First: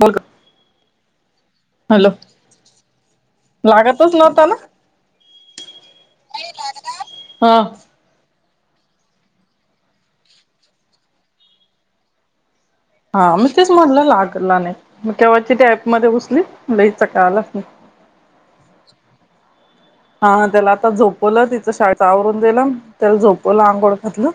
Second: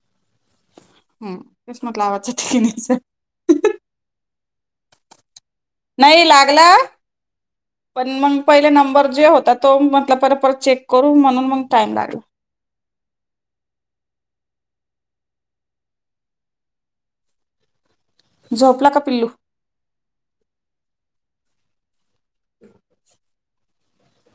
मग हम. हॅलो! लागतचं नव्हता ना. नाही लागला, हा पण मग पहिलं नंबर जे होता, तो म्हंटल परत परत चेक करू म्हणून मग टाईम लागला. हा मी तेच म्हटलं, लागला नाही म केव्हा तिथे ऍप मध्ये घुसली, म्हणलं हिचा काय आलाच नाही. झोपला का पिल्लू? हा त्याला आता झोपवलं तिचं शाळेत आवरून देल त्याला झोपवं त्योला आंंगोळ घातलं.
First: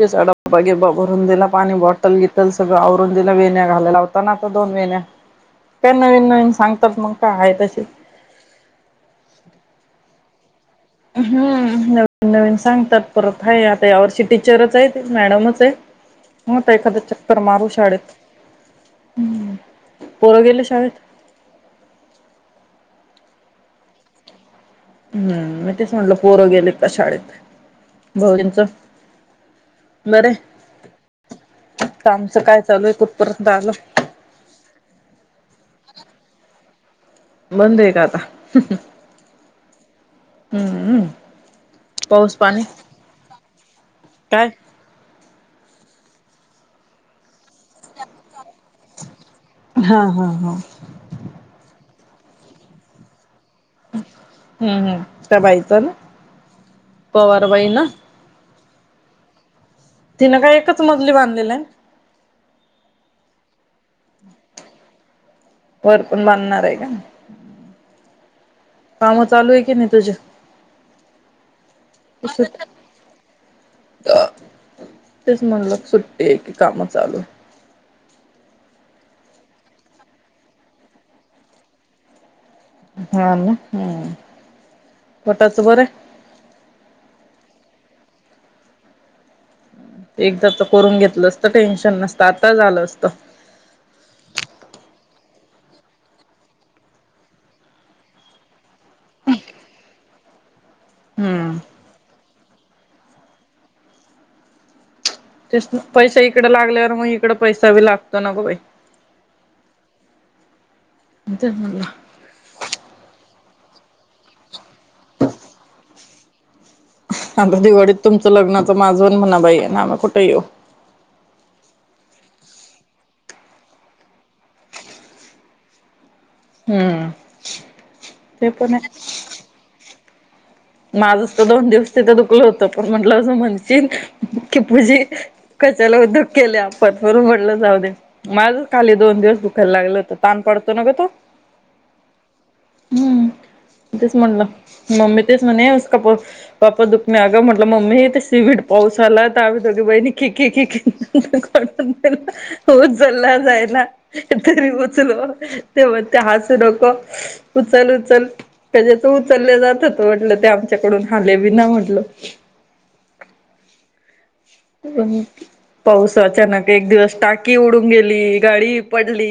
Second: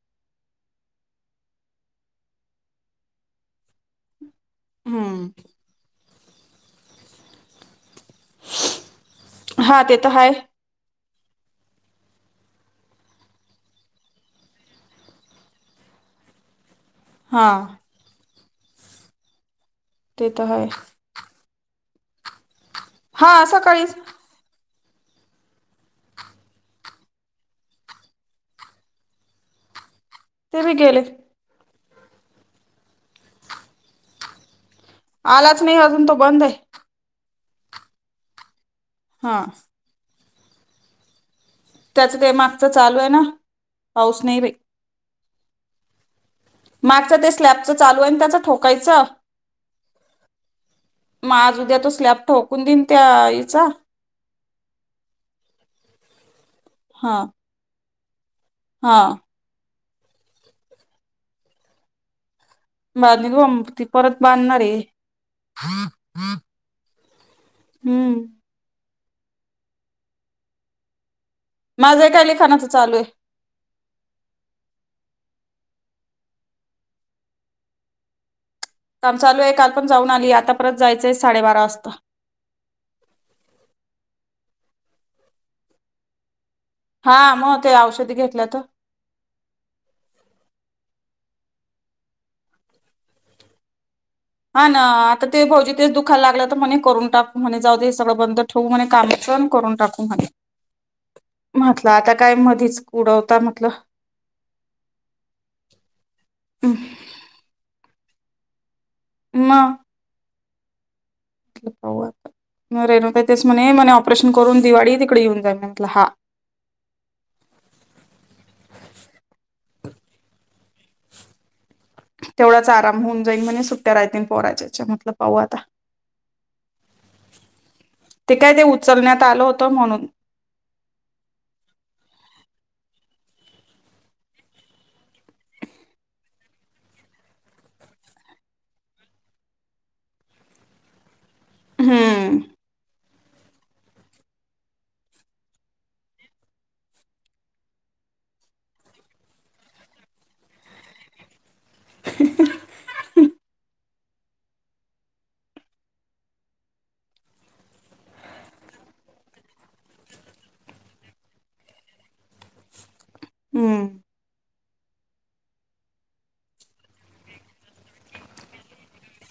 तेचा डब्बा बिब्बा भरुन दिला, पाणी बॉटल बिटल सगळं आवरुन दिलं वेन्या घालायला पण आता दोन महिने हम्म तेन नवीन नवीन सांगतात मग काय आहे तशी हा ते तर हाय हम्म नवीन नवीन सांगतात परत हाय आता यावर्षी टीचरच आहे मॅडमच आहे मग् एखाद्या चक्कर हा मारू शाळेत. हम्म ते पोरं तर गेले हाय शाळेत हा सकाळीच हम्म मी तेच म्हंटलं पोरं गेलेत का शाळेत भाऊजिंच तरी गेलेत कामचं काय चालू आहे कुठपर्यंत आलं आलाचं नाही अजून तो बंद आहे बंद आहे का आता हा हम्मम त्याच ते मागच चालू आहे ना पाऊस नाही काय बाई. मागचं ते स्लॅपच चालू आहे आणि त्याचा ठोक कालच, हा हा हा म आज उद्या तो स्लॅप ठोकून दिन त्या हम्म हम् त्या बाईच ना हा पवारवाई ना हा तिनं काय एकच मजली बांधलेला आहे ब त परत बांधणार आहे वर पण बांधणार आहे का हम्म काम चालू आहे की नाही तुझ्या माझं काय लिखाणाच चालू आहे तेच म्हणल सुट्टी आहे की काम चालू काम चालू आहे काल पण जाऊन आली आता परत जायचंय साडेबारा वाजता हा ना हम्म पोटाच बरं हा मग ते औषधी घेतल्या तर एकदा तर करून घेतलं असत टेन्शन नसत आता झालं असत हा ना आता ते भाोजी तेच दुखायला लागलं तर म्हणे करून टाकू म्हणे जाऊ दे हे सगळं बंद ठेवू म्हणे काम पण करून टाकू म्हणे हम्म म्हातलं आता काय मधीच उडवता म्हटल ते पैसा इकडे लागल्यावर मग इकड पैसाी लागतो तो नको बा म तेच म्हणलं पा रे का तेच म्ह ऑपरेशन करून दिवाळी तिकडे येऊन जा म्ह म्हटलं हा. आता दिवाळीत तुमचं लग्नाच माझ आणि म्हणा बाई आहे ना आ् कुठे येऊ? तेवढाच आराम होऊन जाईन म्हणेज सुट्ट्या राहतील पोराच्याच्या म्हटलं पाहू आता. हम्म ते काय ते उचलण्यात आलं होतं म्हणून माझ तर दोन दिवस तिथे दुखल होत पण म्हटलं असं म्हण की पूजी कच्याला उद्यक केले आपण म्हणून म्हटलं जाऊ दे माझ खाली दोन दिवस दुखायला लागलं होत ताण पडतो न ग तो. हम्म. हम्म तेच म्हणलं मम्मी स म्हका पाप्पा दुःख म आ म्हटलं मम्मी ते सिबीड पाऊस आला तर आमही दोघी बहीणी खी क ख. ण हो चलला जायला. तरी उचल तेव ते हसू डोक उचल उचल त्याच्याच उचलले जात. म्हटलं ते आमच्याकडून हले बी ना म्हटल. हम्म. पाऊस अचानक एक दिवस टाकी उडून गेली गाडी पडली.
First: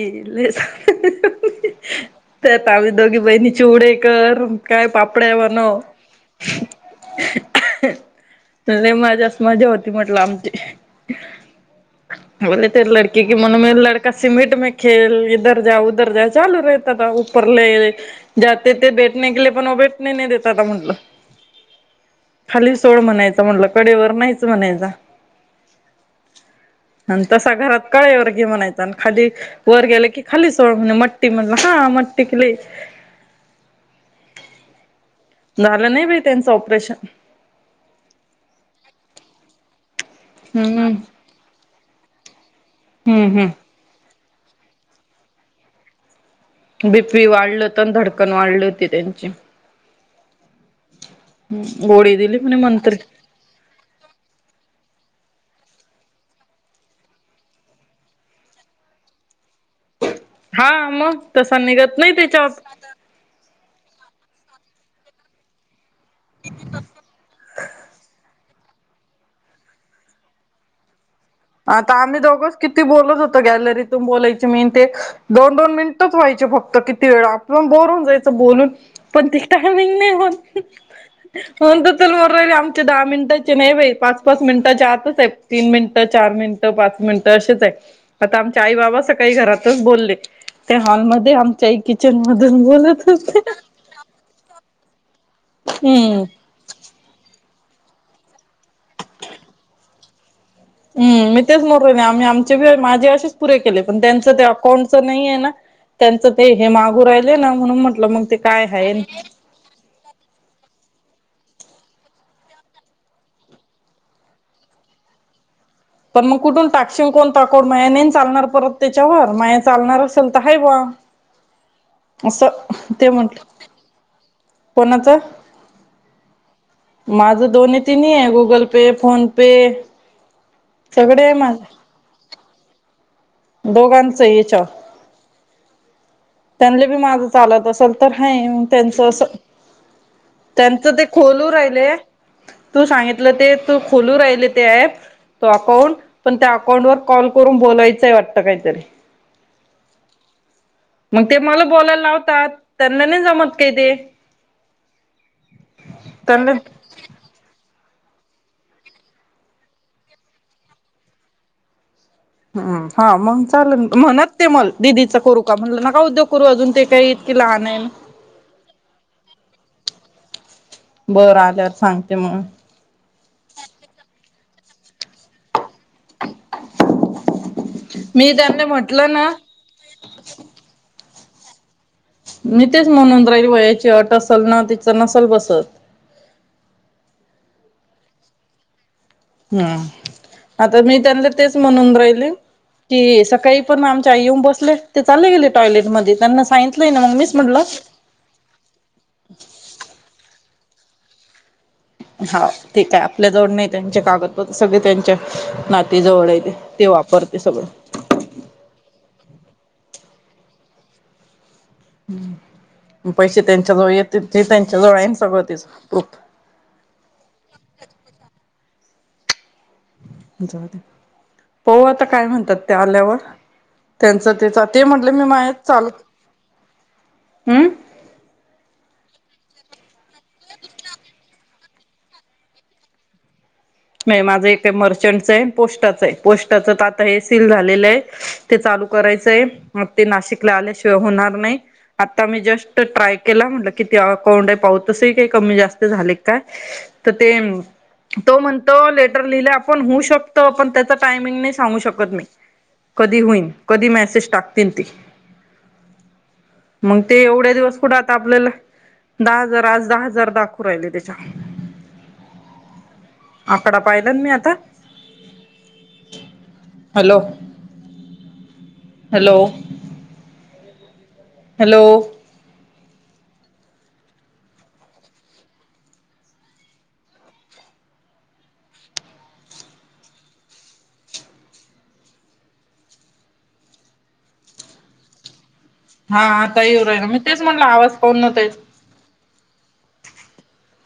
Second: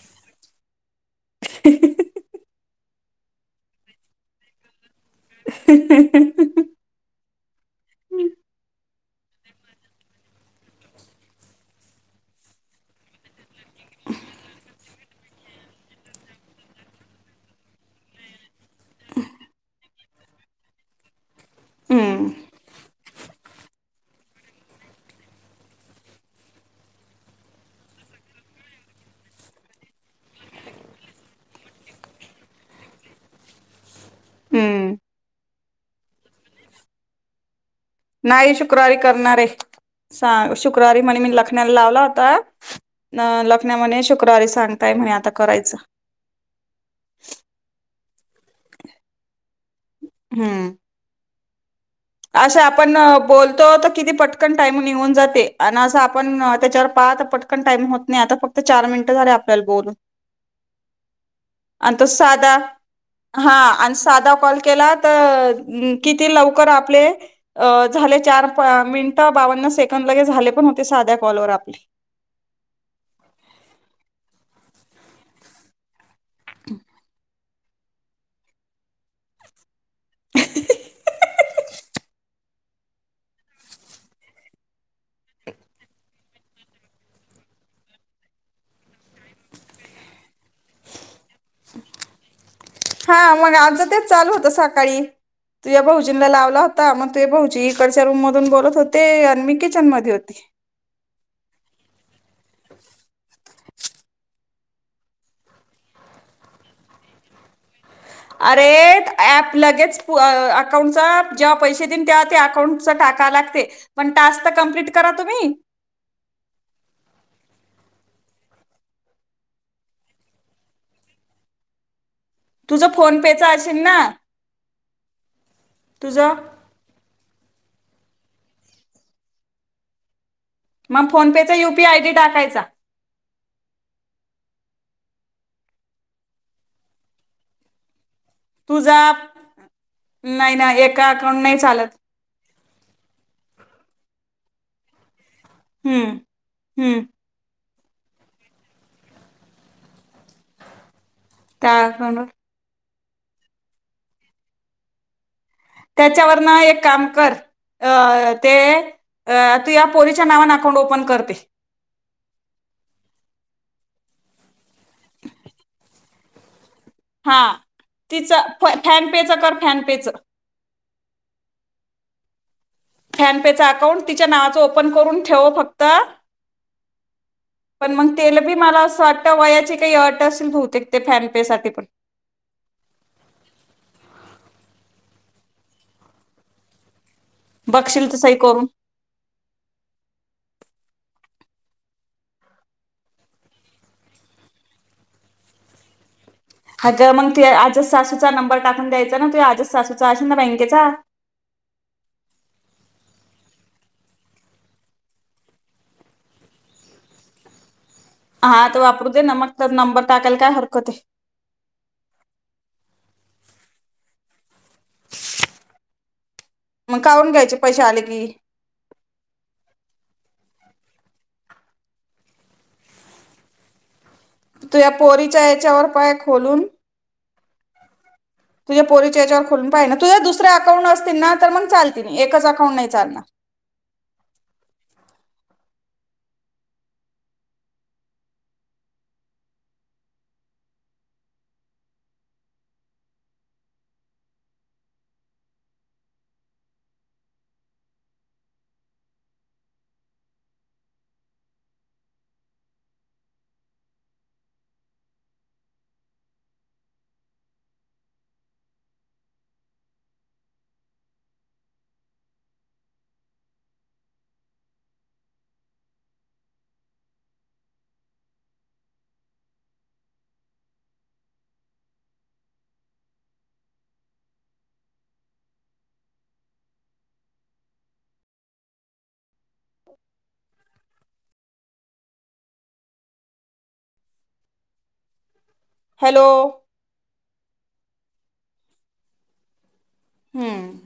ह. ते आ आम्ही दोघी बहिणी चिवडे कर काय पा कपडे बनव. मज्याच मजा होती. म्हटलं आमची बले ते लडकी कि म्हणून म लडका सिमेट मे खेल इधर जा उधर जा चालू राहत आता उपरले ज ते भेटणे गेले पण भेटणे नाही देत आता म्हटलं हम्म खाली सोड म्हणायच म्हंटलं कडेवर नाहीयच. म्हणायचा आणि तसा घरात कळे वर घे म्हणायचा आणि खाली वर गेलं की खाली सोड म्हण मट्टी म्हणलं हा मट्टी खली. हम्म. झालं नाही बै त्यांचं ऑपरेशन. नाही शुक्रवारी करणारे. सांग हम्म शुक्रवारी म्हणे मी लखनाला लावला होता. हम्म अ हम्म लखन्या मने शू शुक्रवारी सांगताय म्हणे आता करायचं. बीपी वाढलं होतं आणि धडकन वाढली होती त्यांची. हम्म. हम्म. असं आपण बोलतो तर किती पटकन टाईम निघुन जाते. आणि असं आपण त्याच्यावर पाहात पटकन टाईम होत नाही आता फक्त चार मिनिटं झाल्यात. हा मग तसा आणि निघत तो नाही साधा त्याच्यावर हा आणि साधा कॉल केला त किती लवकर आप अ झाले चार मिनट बावन्न सेकंद, लगे झाले पण होते साध्या कॉलवर आपले आता आम्ही दोघोच किती बोलत होतो गॅलरीतून बोलायची मी न ते. दोन दोन मिनिटच व्हायचे फक्त किती वेळ आपलंण बोर हुन जायचं बोलून पण तिथं [unintelligible] दहा मिनटचे नई बाई पाच-पाच मिनटंचे आतच हाय तीन मिनट. चार मिनिट पाच मिनिटं अशेच आहे, आता आमच्या आई बाबा सकाळी घरातच बोलले, त्या हॉलमध्ये आमच्या आई किचन म हा मग आमच तेच चालू होतं सकाळी. तुझ्या भाऊजी हम्म ना लावला होता मग तू भाऊजी इकडच्या रूम बोलत होते, आणि मी किचन मध्ये हो [inaudible] मी तेच म्हणून राहिली आम्ही आमचे माझे असेच पुरे केले, पण त्यांच ते अकाउंटच नाही आहे ना त्यांच ते हे मागू राहिले ना म्हणून मग ते काय अरे आहे ॲप लगेच अकाउंटचा जेव्हा पैसे देन तेव्हा अकाउंट टाका लागते, पण टास्क तर कमप्लीट करा तुम्ही. पण मग कुठून टाक्षिंग कोणता कोड नाही आणि चालणार परत त्याच्यावर माया चालणार असेल तर हाय बुवा. असं तुझं ते फोन म्हटलं. पेचा असेल ना कोणाच? तुझं माझं दोन्ही तिन्ही आहे, गुगल पे, फोन पे मग सगळे फोन आहे पे चा माझ यू पी आय डी टाकायचा. दोघांचं येच्यावर. त्यांले बी माझं चालत असेल तर हा तुझा त्यांचं अस नाही ना त्यांच ते एका अकाउंट खोलू नाही राहिले चालत तू सांगितलं ते तू खुोलू राहिले ते ऍप तो अकाउंट हम्म पण त्या अकाउंट वर हम्म कॉल करून बोलायच च वाटत काहीतरी मग ते मला त्या बोलायला अकाउंट लावतात त्यांना नाही जमत काय ते त्याच्यावर त्यांना ना एक काम कर अ ते तू या पोरीच्या नावाने अकाउंट ओपन करते हम् हा मग चाल म्हणत ते म दिदीच करू का म्हणलं न का उद्योग करू अजून ते काही इतकी हा लहान आहे ना तिचं फ फॅनपेच कर फॅनपेचं बरं आल्यावर सांगते मग फॅन पेचचा अकाउंट तिच्या नावाचं ओपन करून ठेव फक्त पण मग मी तेल बी त्यांना मला अस म्हटलं ना वा वयाचे काही अट असेल बतेक ते फॅन सा पण मी तेच म्हणून राहील वयाची अट असल ना तिच नसाल बसत बघशील तर सही करून हम आता मी त्यांना तेच म्हणून राहिले की सकाळी पण आमच्या आई येऊन बसले ते चाले गेले टॉयलेट मध्ये त्यांना सांगितलंय ह ना तर मग मीच त म्हटलं आजस सासूचा नंबर टाकून द्यायचा ना त आज सासूचा असे ना केचा हा तेठी काय आपल्या जवळ नाही त्यांचे कागदपत्र सगळे त्यांच्या नातीजवळ आहे ते ते वापरते सगळं हा तर वापरू दे ना मग तर नंबर टाकायला काय हरकत आहे पैसे त्यांच्या जवळ येत ते त्यांच्याजवळ आहे सगळं तिचं खूप मग काढून घ्यायचे पैसे आले की पाहु आता काय म्हणतात ते आल्यावर. त्यांचं ते तू ते या म्हटलं मी पोरीच्या याच्यावर पाय खोलून. हम. तुझ्या पोरीच्या याच्यावर खोलून पाहिना. तुझ्या दुसर्या अकाउंट असतील ना. तर मग चालतीन एकच अकाउंट नाही चालणार. नय माझं इथे मर्चंटच आहे पोस्टाच आहे. पोस्टाच तर आता हे सील झालेलं आहे. ते चालू करायचंय मग ते नाशिकला आल्याशिवाय होणार नाही आता मी जस्ट ट्राय केला म्हटलं किती अकाऊंड पाहुं तस हि काही कमी जास्त झालय काय तर ते तो म्हण तो लेटर लिहिल आपण होऊ शकत पण त्याच टायमिंग नाही सांगू शकत मी कधी होईन कधी मेसेज टाकतीलते मग ते एवढ्या दिवस पुढे आता आपल्याला दहा हजार आज दहा हजार दाखव राहिले त्याच्यात. आकडा पाहिला मी आता. Hello, hello. हॅलो. हा हॅलो हा तही हो [unintelligible] तेच म्हणलं आवाज पाऊन नव्हत. हम्म.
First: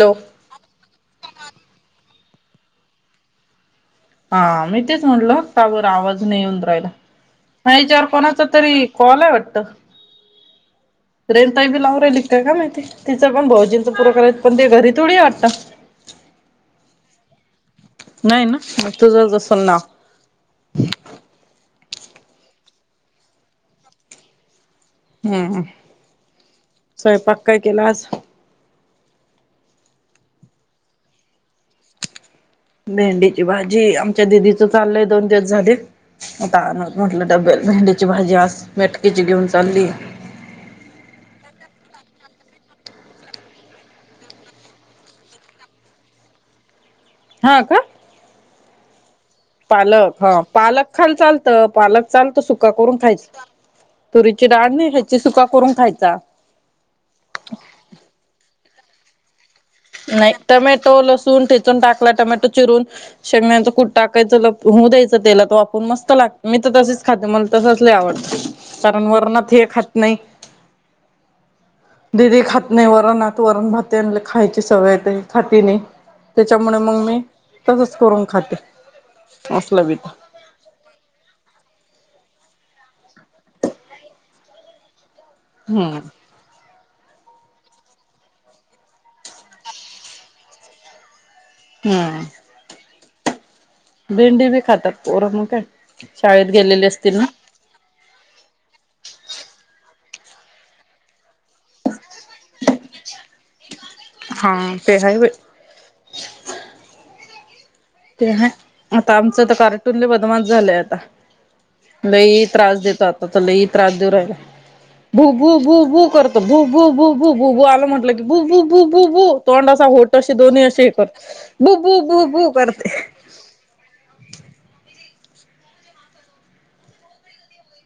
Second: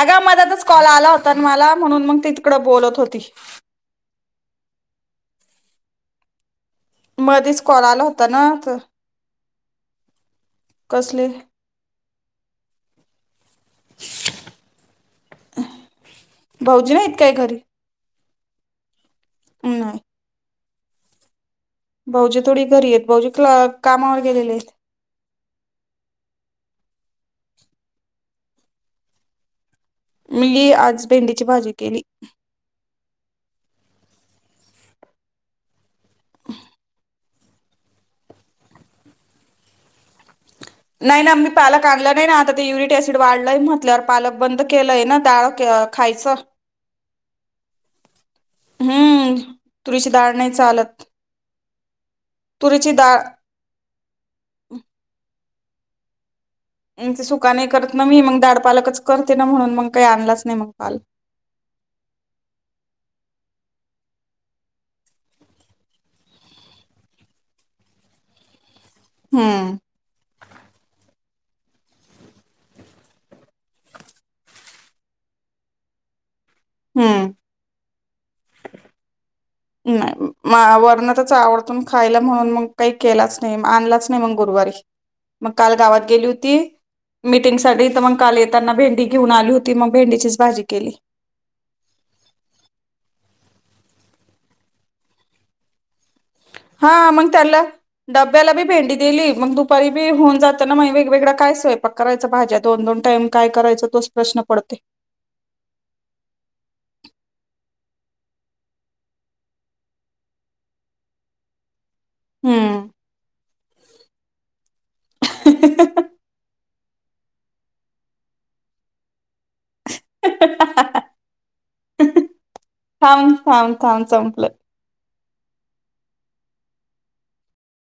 अग मध्येतच कॉल आला. आला होताना मला म्हणून मग ती तिकड बोलत होती. हा मी तेच म्हणल का बरं आवाज नाही येऊन राहिल. मधीच कॉल नाही ज्या आला होता कोणाचं ना तर तरी कॉल हाय वाट त. कसले रेणूताई बी लाऊन राहिली. ते काय माहिती. तिचं म भाऊजींच पुर करायच पण ते घरी थोडी हाय आता. का घरी. नाही ना. तुझं जसं नाव नाही भाऊजी थोडी घरी आहेत, भाऊजी क कामावर गेलेले आहे. हम हम, स्वयंपाक काय केलास? मिल्ली आज भेंडीची भाजी केली. भेंडीची भाजी आमच्या दिदीच चाललंय दोन दिवस झाली आता म्हटलं डब्यात भेंडीची भाजी आज मेटकीची घेऊन चालली. नाही ना मी पालक आणल नाही ना आता ते युरट ऍसिड वाढलंय म्हटल्यावर पालक बंद केलंय ना डाळ खायचं. हा का? हम्म. तुरीची पालक हा डाळ नाही पालक चालत खाल चालतं. पालक. चालत सुका तुरीची करून डाळ खायच, तुरीची डाळ नाही खायची सुका करून खायचा. ह्यांचं सुका नाही करत ना मी म दाड पालकच करते. ना म्हणून मग काही नाही. आणलाच मग टमॅटो, पालक लसूण ठिचून टाकला टमॅटो चिरून. शेंगदाण्याचं कूट टाकायचं ल होऊ द्यायचं तेलात वाफवून मस्त लाग मी तर तसीच खाते मला तसंच लई आव कारण वरणात हे हम्म खात नाही. दिदी खात नाही, वरणात वरण भात खाय सवयेत खाती नाही. त्याच्यामुळे मग मी हम्म तसच करून खाते. असलं बी तर नाही. मा वरणातच आवडतन खायला. म्हणून मग काही केलाच नाही, आणलाच नाही मग गुरुवारी. मग काल हम्म गावात गेली होती. मीटिंगसाठी तर मग काल येताना भेंडी घेऊन आली होती, मग भेंडीचीच भाजी केली. हम्म. भिंडी बी खातात पोर म काय. शाळेत गेलेले हा असतील ना मग त्याला डब्याला बी भेंडी दिली मग दु परीबी होऊन जाता ना मग वेग वेगळ काय स्वयपाक करायच भाज्या दोन दोन टाईम काय करायचं तोच प्रश्न हा. पडते ते हाय वय. ते ह आता आमचं तर कार्टून बदमास झालाय आता. लई त्रास हम्म देतो आता तर नाही त्रास देऊ राहिला भू भू भू भू कर भु बु भु भु बु बु आला म्हटलं की बु बु बु बु बु तोंड [unintelligible] दो बू बू बू बू कर थांब, थांब, थांब संपलं.